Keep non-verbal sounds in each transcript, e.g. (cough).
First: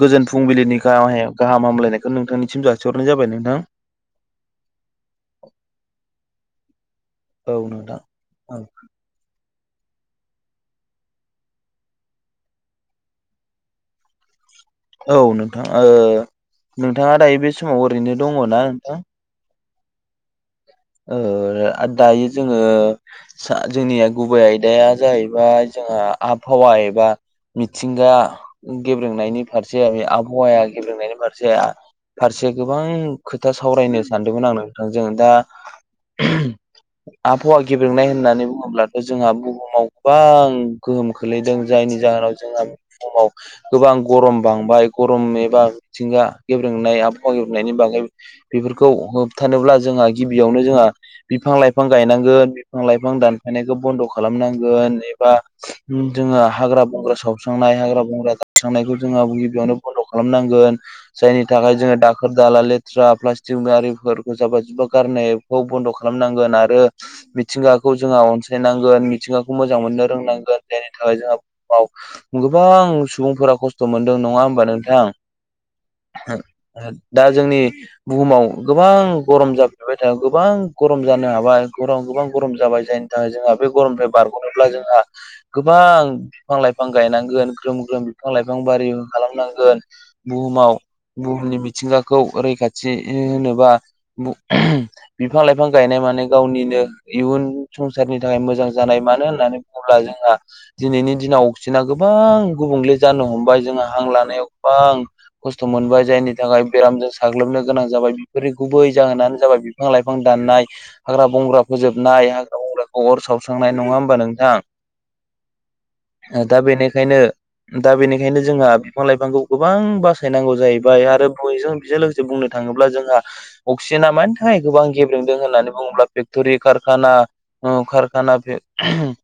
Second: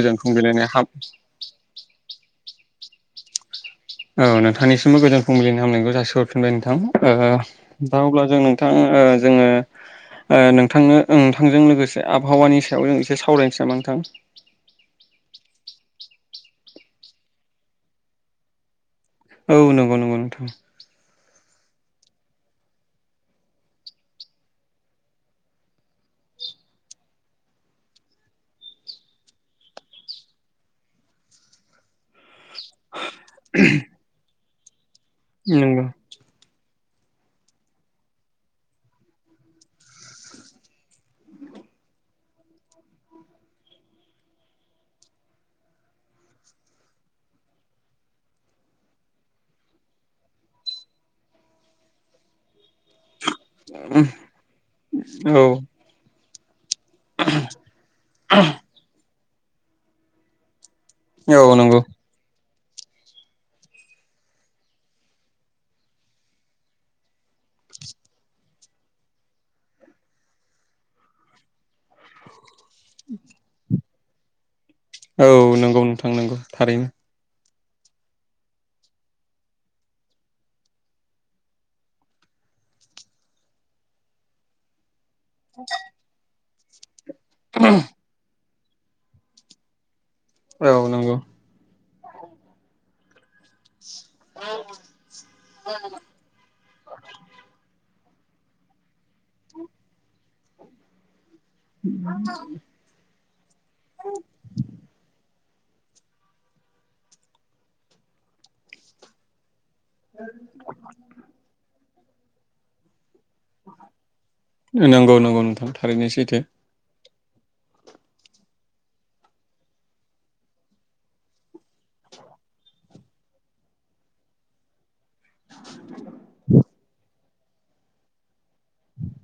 गोजोन फुंबिलिनि गहा-गाहाम हामलायनायखौ नोंथांनिसिम जा हरनाय जाबाय नोंथां। औ नोंथांनिसिमबो गोजान फुंबिलिनि हामलायनायखौ जासिहरफिनबाय नोंथां ओ औ नोंथां दा अब्ला जों औ नोंथां जोङो (inaudible) ओ नोंथांनो नोंथांजों लोगोसे आबहावानि सायाव जों एसे सावरायनोसै नामा नोंथां औ नोंथां ओ नोंथाङा दायो बे समाव ओरैनो दङ' ना नोंथां? औ नंगौ नंगौ नोंथां ओ दायो जोङो जोंनिया गुबै आयदाया जाहैबाय जोंहा आबहावा एबा मिथिंगा गेब्रेंनायनि फारसे आबहावाया गेब्रेंनायनि फारसे फारसे गोबां खोथा सावरायनो सानदोंमोन आं नोंथांजों दा नोंग' आबहावा गेब्रेंनाय होननानै बुङोब्लाथ' जोंहा बुहुमाव गोबां गोहोम खोलैदों जों जायनि जाहोनाव जोंहा समाव गोबां गरम बांबाय गरम एबा मिथिंगा गेब्रेंनाय आबहावा गेब्रेंनायनि बागै बेफोरखौ होबथानोब्ला जोंहा गिबियावनो जोंहा बिफां लाइफां गायनांगोन बिफां लाइफां फां दानफानायखौ बनद' खालामनांगोन एबा औ जोङो हाग्रा हाग्रा बंग्रा सावस्रांनाय हाग्रा बंग्रा दानस्रांनायखौ जोङो गिबियावनो बन्द' खालामनांगोन। जायनि औ थाखाय नंगौ जोङो दाखोर दाला लेथ्रा प्लास्टिक गारिफोरखौ जाबा जुब्बा गारनायखौ बन्द' खालामनांगोन आरो मिथिंगाखौ जोंहा अनसायनांगोन मिथिंगाखौ मोजां मोन ननो रोंनांगोन जायनि थाखाय जोंहा बुहुमाव गोबां सुबुंफोरा खस्थ' मोनदों नङा होमबा नोंथां? औ नंगौ नोंथां नंगौ थारैनो दा जोंनि बुहुमाव गोबां गरम जाबा (unintelligible) गोबां गरम जानो हाबाय गरम गोबां गरम जाबाय जायनि थाखाय जोंहा बे गरमनि बारग'नोब्ला जोंहा गोबां बिफां लाइफां गायनांगोन ग्रोम ग्रोम बिफां लाइफां बिबार बारि खालामनांगोन औ बुहुमाव नंगौ बुहुमनि मिथिंगाखौ रैखाथि होनोबा बिफां लाइफां गायनाय माने गावनिनो इयुन संसारनि थाखाय मोजां जानाय मानो होननानै बुङोब्ला जोंहा दिनैनि दिनाव बांसिना गोबां गुबुंले जानो हमबाय जोंङहा हां लानायाव गोबां खस्थ' मोनबाय जायनि थाखाय बेरामजों साग्लोबनो गोनां जाबाय बेफोरनि गुबै जाहोनानो जाबाय बिफां लाइफां दाननाय हाग्रा बंग्रा फोजोबनाय हाग्रा बंग्रा अर सावस्रांनाय नङा होमबा नोंथां नंगौ नंगौ नोंथां थारैनो सैथो दा बेनिखायनो दा बेनिखायनो जोंहा बिफां लाइफांखौ गोबां बासायनांगौ जाहैबाय आरो बयजों बेजों लोगोसे बुंनो थाङो थाङोब्ला जोंहा अक्सिजेना मोन गोबां गेब्लेंदों होननानै बुङोब्ला फेक्ट'रि कारखाना खारखाना फेगटरि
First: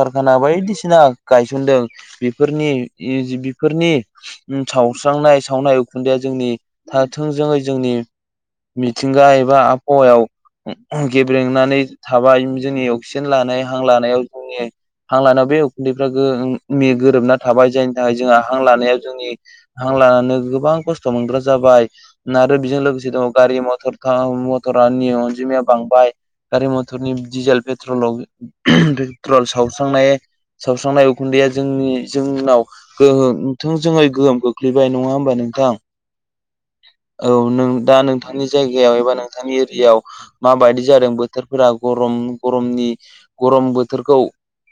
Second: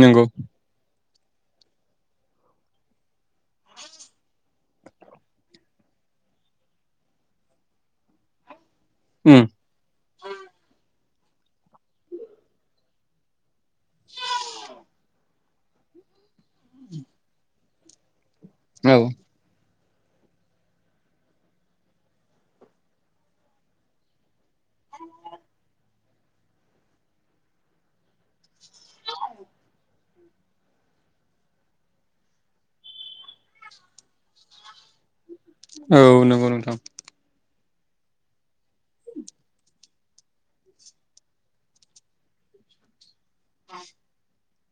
नंगौ बायदिसिना गायसनदों बेफोरनि बेफोरनि सावस्रांनाय सावनाय उखुन्दैया जोंनि थाथोंजोङै जोंनि मिथिंगा उम एबा आबहावायाव गेब्रेंनानै थाबाय जोंनि अक्सिजेन लानाय हां लानायाव जोंनि हां लानायाव बे उखुन्दैफ्रा गोरोबना थाबाय जायनि थाखाय जोंहा हां औ लानायाव जोंनि हां लानानै गोबां खस्थ' मोनग्रा जाबाय आरो बेजों लोगोसे दङ गारि मथर (unintelligible) मटर नि अनजिमाया बांबाय गारि मथरनि डिजेल पेट्रलाव पेट्रल सावस्रांनाय सावस्रांनाय उखुन्दैया जोंनि जोंनाव गोहोम थों जोङै गोहोम खोख्लैबाय नङा होमबा नोंथां औ नंगौ नोंथां। औ दा नोंथांनि जायगायाव एबा नोंथांनि एरियाव माबायदि जादों बोथोरफोरा गरम गरमनि? गरम बोथोरखौ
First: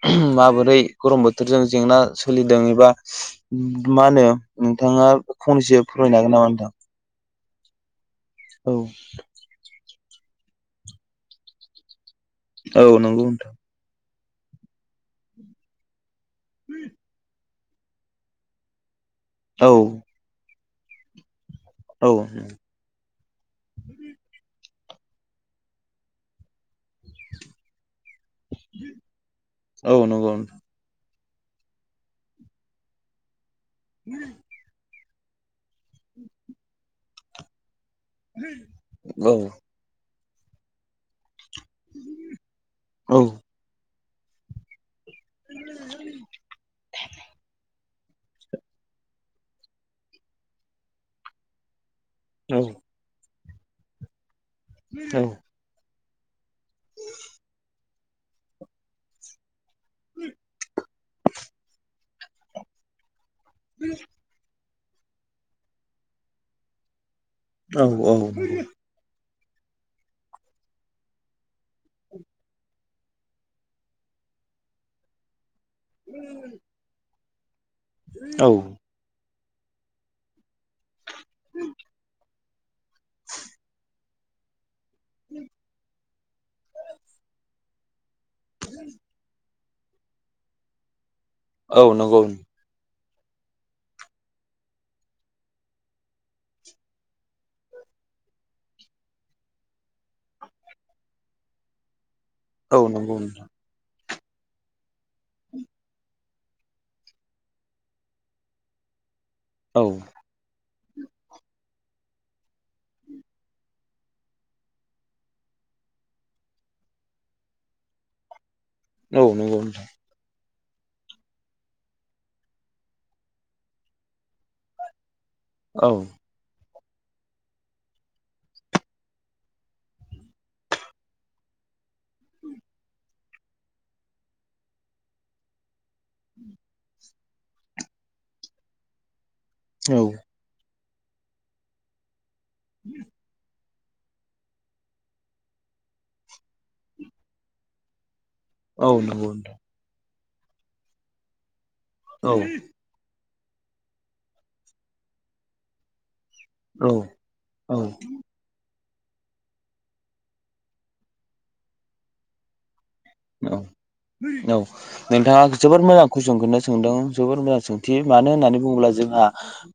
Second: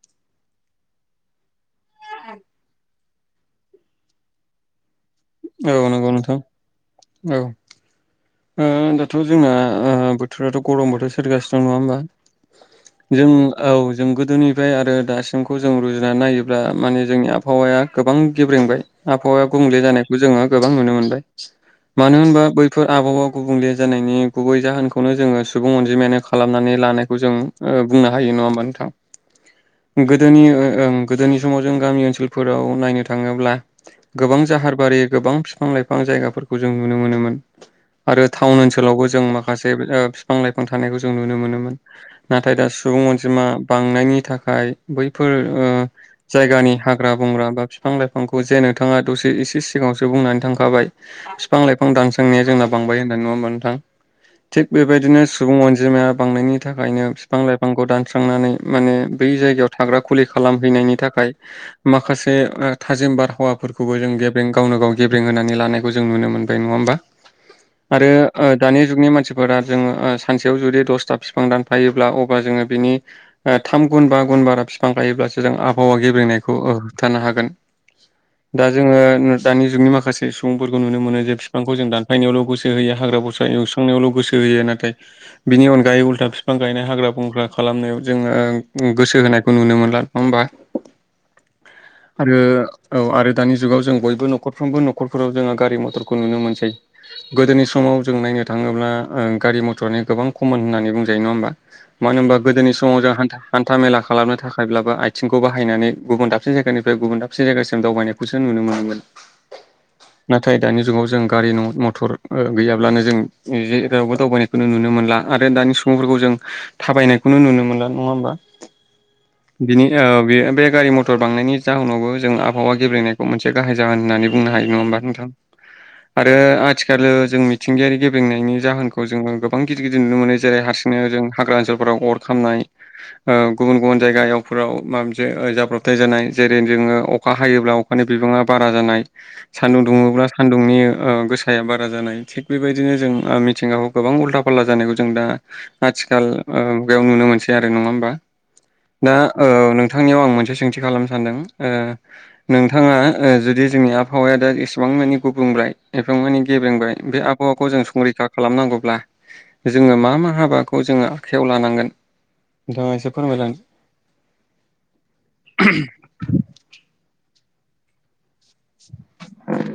(unintelligible) माबोरै गरम बोथोरजों जेंना सोलिदों एबा मा होनो नोंथाङा फंनैसो औ नंगौ फोरमायनो हागोन नामा नोंथां? औ औ दाथ' जोंना ओ बोथोराथ' गरम बोथोर सोलिगासिनो दं। नङा होमबा? औ नंगौ जों नोंथां। औ जों गोदोनिफ्राय आरो दासिमखौ जों रुजुनानै नायोब्ला माने जोंनि आबहावाया गोबां गेब्रेंबाय। आबहावाया औ गुबुंले जानायखौ जोङो गोबां नुनो मोनबाय। औ मानो होनबा बैफो आबहावा गुबुंले जानायनि गुबै जाहोनखौनो जोङो सुबुं अनजिमायानो खालामनानै लानायखौ जों ओ बुंनो हायो। नङा होमबा नोंथां? औ नंगौ गोदोनि ओ ओं गोदोनि समाव जों गामि ओनसोलफोराव नायनो थाङोब्ला गोबां जाहारबारि गोबां बिफां लाइफां जायगाफोरखौ जों नुनो मोनोमोन। आरो टाउन ओनसोलावबो जों औ माखासे ओ फिफां लाइफां थानायखौ जों नुनो मोनो मोन नाथाय दा सुबुं औ अनजिमा बांनायनि थाखाय बैफोर ओ जायगानि हाग्रा बंग्रा बा फि बिफां लाइफांखौ जे नोंथाङा दसे एसे सिगाङावसो बुंनानै थांखाबाय। बिफां लाइफां दान (unintelligible) जोंनाया जोंना औ बांबाय होन्नानै। नङा होमबा नोंथां? थिग बेबायदिनो औ सुबुं अनजिमाया बांनायनि थाखायनो बिफां लाइफांखौ दानस्रांनानै माने बै जायगायाव थाग्रा खुलि खालामहैनायनि थाखाय माखासे ओ थाजिम बारहावाफोरखौबो जों गेब्रें गावनो गाव गेब्रें होनानै लानायखौ जों नुनो मोनबाय। नङा होमबा? औ आरो ओ दानि जुगनि मानसि फोरा जों ओ सानसेयाव जुदि दसथा बिफां दानफायोब्ला अबा जोंङो बिनि ओ थाम गुन बा गु बारा बिफां गायोब्लास जों आबहावा गेब्रेंनायखौ ओ हमथानो हागोन। दा जोङो दानि जुगनि माखासे सुबुंफोरखौ नुनो मोनो जे बिफांखौ जों दानफायनायावल' गोसो होयो। हाग्रा बस्रा एवस्रांनायाव' गोस सो होयो नाथाय बिनि अनगायै उल्था बिफां गायनाय हाग्रा बंग्रा खालामनायाव जोङो गोसो होनायखौ नुनो मोनला। नङा होमबा? औ नंगौ। आरो औ आरो दानि जुगाव जों बयबो न'खरफ्रोमबो न'खरफोराव जोङो गारि मथरखौ नुनो मोनसै। गोदोनि समाव जों नायनो थाङोब्ला ओ गारि मथरानो गोबां कमन होननानै बुंजायो। नङा होमबा? मानो होमबा गोदोनि औ समाव जोंहा नंगौ हान्था नोंथां हान्था मेला खालामनो थाखायब्लाबो आथिंखौ बाहायनानै गुबुन दाबसे जायगानिफ्राय गुबुन दाबसे जायगासिम दावबायनायखौसो नुनो मोनोमोन। औ नाथाय दानि जुगाव जों गारि न मथर ओ गैयाब्लानो जों जेरावबो दावबायनायखौ नुनो मोनला आरो दानि सुबुंफोरखौ जों थाबायनायखौनो नुनो मोनला। नङा होमबा? औ नंगौ बिनि ओ बियो बे गारि मटर बांनायनि जाहोनावबो जों आबहावा गेब्रेंनायखौ मोनसे गाहाय जाहोन होननानै बुंनो हायो। नङा होमबा नोंथां? नोंथां औ आरो आ थिखाल जों मिथिंगायारि ग्रेब्रेंनायनि जाहोनखौ जोङो गोबां गिदिर गिदिर नुनो मोनो। जेरै हारसिंनो जों हाग्रा ओनसोल फोराव अर खामनाय ओ गुबुन गुबुन जायगायाव फोराव माबा मोनसे ओ जाब्रबथाय जानाय। जेरै जोङो अखा हायोब्ला अखानि बिबाङा बारा जानाय सान्दुं औ दुङोब्ला सान्दुंनि ओ गोसाया बारा जानाय थिग बेबायदिनो जों ओ मिथिंगाखौ गोबां उल्था फाल्था जानायखौ जों दा आथिखाल ओ मुयाव नुनो मोनसै आरो। नङा होमबा? औ दा नंगौ औ नोंथांनियाव आं मोनसे सोंथि खालामनो सानदों। ओ नोंथां औ नोंथाङा जुदि जोंनि आबहावाया दा एसेबां मानि गुबुंब्लाय (unintelligible) माने गेब्रेंबाय बे आबहावाखौ जों औ संरैखा खालामनांगौब्ला जोङो मा मा हाबाखौ जोङो आखायाव लानांगोन नोंथाङा एसे फोरमायलां अ औ नोंथाङा जोबोद मोजां कुइसन खोनो सोंदों। जोबोर ब्रा सोंथि मानो होननानै बुङोब्ला जोंहा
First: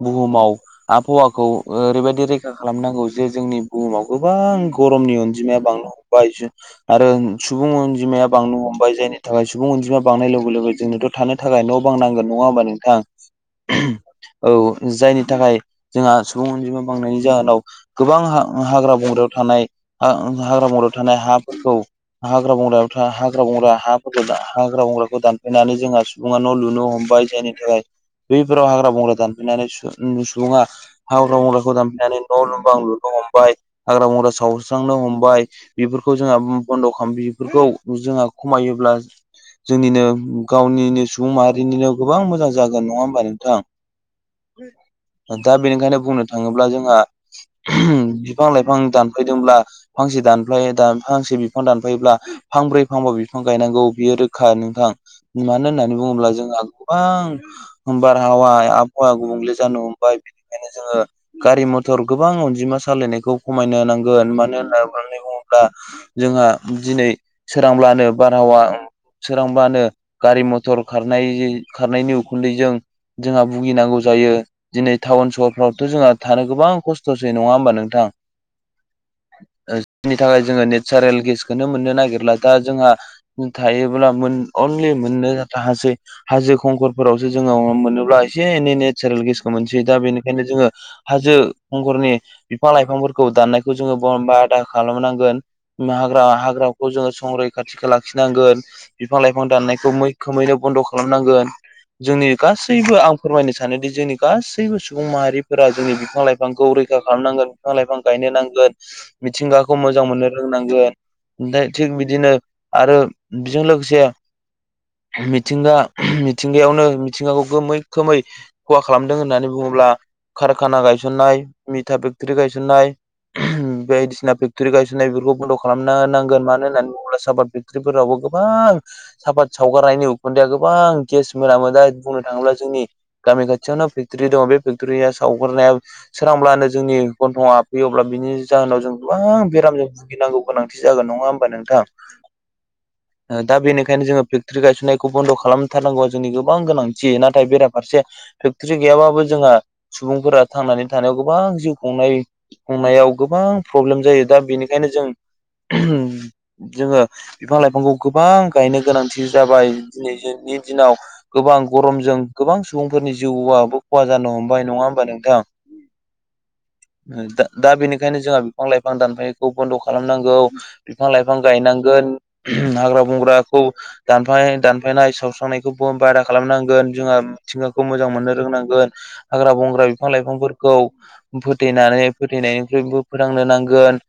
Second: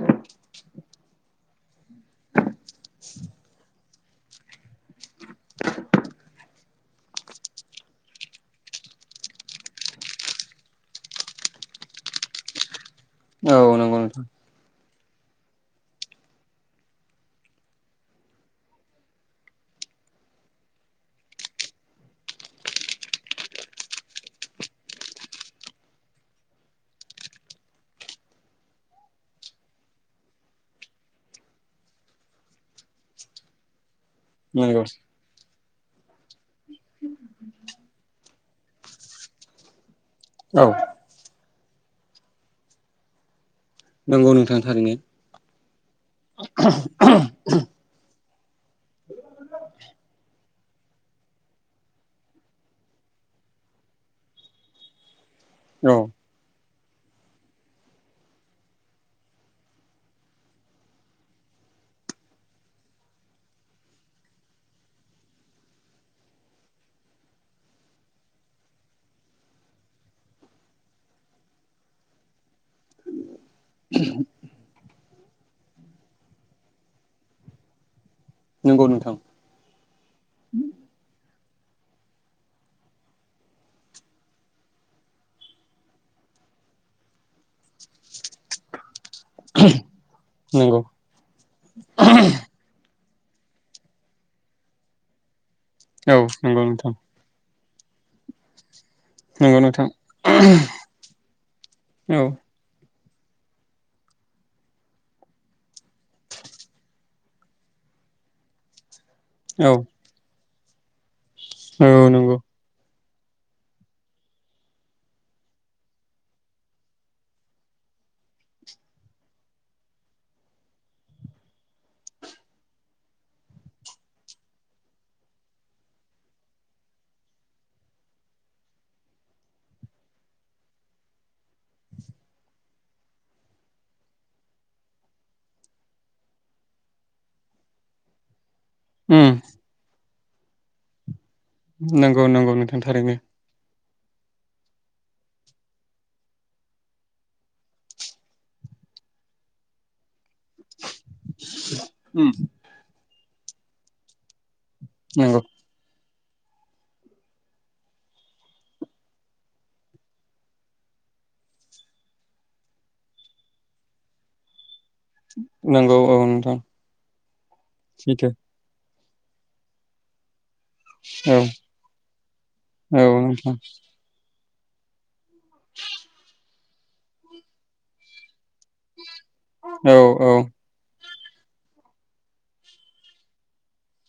बुहुमाव आबहावाखौ ओरैबायदि रैखा खालामनांगौ जे जोंनि बुहुमाव गोबां गरमनि अनजिमाया बांनो हमबाय जु आरो सुबुं अनजिमाया बांनो हमबाय जायनि थाखाय सुबुं अनजिमाया बांनाय लगे लगे जोंनोथ' थानो थाखाय न बां नांगोन। नङा होमबा नोंथां? औ नोंगौ नोंथां। औ जायनि थाखाय जोंहा सुबुं अनजिमा बांनायनि जाहोनाव गोबां हा हाग्रा बंग्रायाव थानाय हाग्रा बंग्रायाव थानाय हाफोरखौ हाग्रा बंग्रायाव हाग्रा बंग्रा हाफोरखौ हाग्रा बंग्राखौ दानफायनानै जोंहा सुबुङा न' लुनो हमबाय जायनि थाखाय बैफोराव हाग्रा बंग्रा दानफैनानै सुबुङा हाग्रा बंग्राखौ दानफैनानै न'बां लु हमबाय हाग्रा बंग्रा नंगौ सावस्रांनो हमबाय बेफोरखौ जोंहा बन्द' खाम बेफोरखौ जोंहा खमायोब्ला जोंनिनो औ गावनिनो सुबुं माहारि निनो गोबां मोजां जागोन नङा होमबा नोंथां? नंगौ नोंथां थारैनो दा बेनिखायनो बुंनो थाङोब्ला जोंहा बिफां लाइफां दानफायदोंब्ला फांसे दानफायो फांसे बिफां दानफायोब्ला फांब्रै फांबा बिफां गायनांगौ बियो रोखा नोंथां मानो होननानै औ बुङोब्ला जोंहा गोबां बारहावाया आबहावाया गुबुंले जानो हमबाय बिनिखायनो जोङो गारि मथर गोबां अनजिमा सालायनायखौ खमायनो नांगोन मानो होननानै बुङोब्ला जोंहा दिनै सोरांब्लानो बारहावा सोरांबानो गारि मथर खार खारनायनि उखुन्दैजों जोंहा भुगिनांगौ जायो दिनै टाउन सहरफ्रावथ' जोंहा थानो गोबां खस्थ'सै नङा होमबा नोंथां? नंगौ नोंथां जायनि थाखाय जोङो नेचारेल गेसखोनो मोननो नागिरला। दा जोंहा थायोबोला मोन अनलि मोननो राहासै हाजो हाजो खंखरफोरावसो जों (unintelligible) मोनोब्ला एसे एनै नेचारेल गेसखौ मोनसै दा बेनिखायनो जोङो नंगौ हाजो खंखरनि बिफां लाइफांफोरखौ दानायखौ जोङो बबादा खालामनांगोन औ नंगौ हाग्रा-हाग्राखौ नोंथां जों रैखाथिखौ लाखिनांगोन। बिफां लाइफां नंगौ नोंथां दाननायखौ मैखोमैनो बन्द' खालामनांगोन जोंनि औ गासैबो आब फोरमायनो सानोदि जोंनि गासैबो सुबुं माहारिफोरा जोंनि बिफां लाइफांखौ रैखा खालामनांगोन बिफां लाइफां गाय नांगोन औ मिथिंगाखौ मोजां मोननो रोंनांगोन ओमफ्राय थिग औ बिदिनो नंगौ आरो बिजों लोगोसे मिथिंगा मिथिंगायावनो मिथिंगाखौ गोमै खोमै ख'हा खालामदों होननानै बुङो होनब्ला कारखाना गायसननाय मिथा फेक्टरि गायसननाय बायदिसिना फेक्टरि गायसननाय बेफोरखौ बन्द' खालामनो नांगोन मानो होननानै बु ब्ला सापात फेक्ट्रिफोरावबो गोबां सापात सावगारनायनि उखुन्दैया गोबां गेस मोनामो दा बुंनो थाङोब्ला जोंनि गामि खाथियावनो फेक्टरि दङ' बे फेक्ट'रिया सावगारनाया सोरांब्लानो जोंनि गनथ'ङाव हाबफैयो अब्ला बिनि जाहोनाव जों उम गोबां बेरामजों भुगिनांगौ गोनांथि जागोन नङा होमबा नों नोंगौ नोंगौ नोंथां थारैनो बेनिखायनो जो फेकटरि गायसननायखौ बन्द' खालामथारनांगौ जोंनि गोबां गोनांथि नाथाय बेराफारसे फेक्टरि गै गैयाबाबो जोंहा सुबुंफोरा थांनानै थानायाव गोबां जिउ उम खुंनायाव गोबां प्रब्लेम जायो दा बेनि बेंखायनो जों नंगौ जोङो बिफां-लाइफांखौ गोबां गायनो गोनांथि जाबाय दिनैनि दिनाव गोबां गरमजों गोबां सुबुंफोरनि जिउआबो ख'हा जानो हमबाय नङाहोम नंगौ औ नोंथां दा बेनिखायनो सैथो जोंहा बिफां-लाइफां दानफायनायखौ बन्द' खालामनांगौ बिफां-लाइ बिफां औ गायनांगोन हाग्रा औ नोंथां बंग्राखौ दानफाय दानफायनाय साव नायखौबो ब' बारा खालामनांगोन जोंहा मिथिंगाखौ मोजां मोननो रोंनांगोन। गोन हाग्रा बंग्रा औ औ बिफां-लाइफांफोरखौ फोथेनानै फोथैनायनिख्रुबो फोरोंनो नांगोन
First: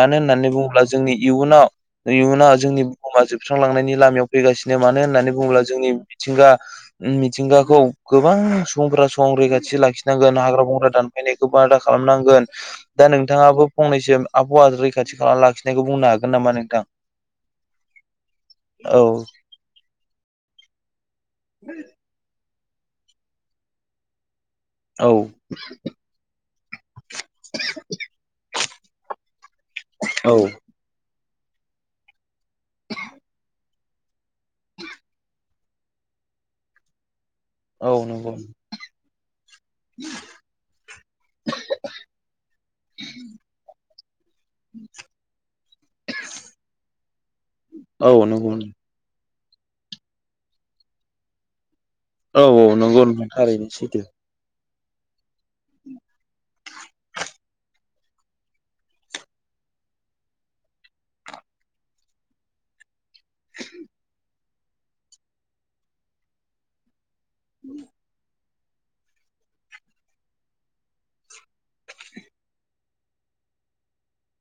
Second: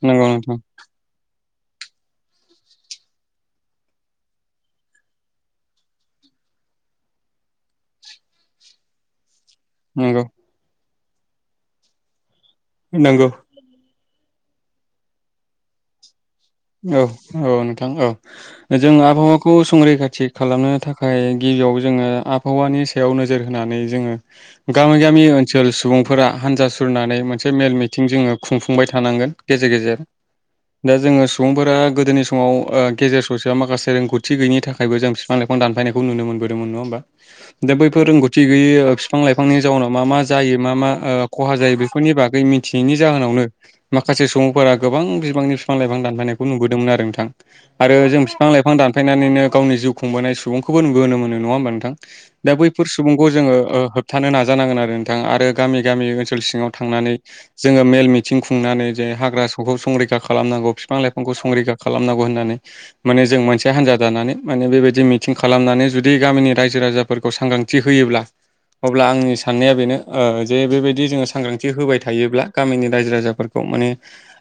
मानो नंगौ होननानै नोंथां बुङोब्ला जोंनि इयुनाव इयुनाव जोंनि बुहुमा जोबस्रांलांनायनि लामायाव फैगासिनो मानो होननानै बुङोब्ला जोंनि मिथिंगा ओम मिथिंगाखौ गोबां सुबुंफोरा संरैखा थि नंगौ लाखिनांगोन हाग्रा बंग्रा दानफायनायखौ बादा खालामनांगोन दा नंगौ नोंथाङाबो फंनै सिम आबहावा रैखाथि खालामना लाखिनायखौ बुंनो हागोन नामा? नोंथां? औ औ नोंथां औ जों औ आबहावाखौ संरैखाथि खालामनो था खाय गिबियाव जोङो आबहावानि सायाव नोजोर होनानै जोङो गामि औ गामि ओनसोल सुबुंफोरा हान्जा सुरनानै मोनसे मेल मिथिं जोङो खुंफुंबाय थानांगोन गेजेर गेजेर दा जोङो सुबुंफोरा गोदोनि समाव ओ गेजेर ससेया माखासे रोंगौथि गैयिनि थाखायबो जों फिफां-लाइफां दानफायनायखौ नुनो मोनो। बोदोंमोन नङा होमबा दा औ बैफोर नंगौ रोंगौथि गैयै बिफां-लाइफांनि जाउनाव मा मा जायो मा मा ओ ख'हा जायो बेफोरनि बागै मिथियैनि जाहोनावनो माखासे सुबुंफोरा गोबां बिबांनि फिफां-लाइफां दानफायनाय बोदोंमोन आरो नोंथां आरो औ जों फिफां नंगौ लाइफां दानायनाय नैनो गावनि जिउ खुंबोनाय सुबुंखौबो नुबोनो मोनो नङा होमबा नोंथां औ दा औ बैफोर नंगौ सुबुंखौ नोंथां जोङो थारैनो ओ सैथो होबथानो नाजानांगोन आरो नोंथां आरो गामि गामि ओनसोल सिङाव थांनानै जोङो मेल मिथिं खुंनानै जे हाग्रा सगौ से संरैखा खालामनांगौ फिफां-लाइफांखौ संरैखा खालामनांगौ होननानै माने जों मोनसे हान्जा दानानै माने बेबायदि मिथिं खालामनानै जुदि गामिनि रायजो-राजाफोरखौ सांग्रांथि होयोब्ला अब्ला आंनि साननाया बेनो ओ जे बेबायदि जोङो सांग्रांथि होबाय थायोब्ला गामिनि रायजो-राजाफोरखौ माने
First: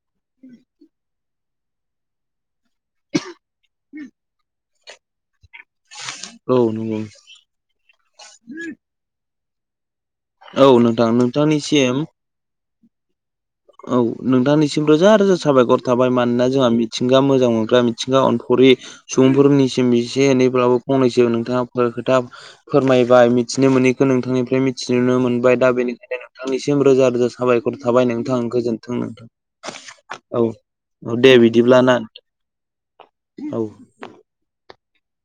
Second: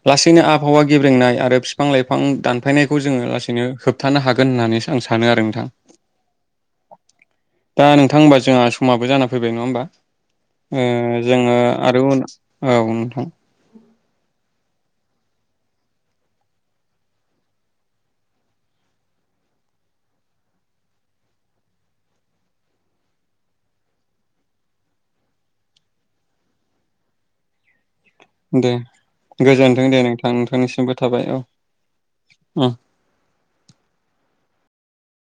लासैनो आबहावा गेब्रेंनाय आरो फिफां-लाइफां दानफायनायखौ जोङो लासैनो होबथानो हागोन होननानै सा आं सानो आरो नोंथां औ नंगौ दा नोंथां होनबा जोंहा समाबो जाना फैबाय नङा होमबा औ ओ नोंथां जोङो नोंथांनिसिम आरो उन औ नोंथां औ नोंथांनिसिम रोजा रोजा साबायख'र थाबाय मानोना जोंहा मिथिंगा मोजां मोनग्रा मिथिंगा अनफाव सुबुंफोरनिसिम एसे एनैब्लाबो फंनैसो नोंथाङा खोथा फोरमायबाय मिथि मिथिनो मोनैनिखौ नोंथांनिफ्राय मिथि नुनो मोनबाय दा बेनिखायनो नोंथांनिसिम रोजा रोजा साबायख'र थाबाय नोंथां दे गोजोनथों नोंथां गोजोनथों दे नोंथां नोंथांनिसिमबो औ थाबाय दे बिदिब्ला ना औ औ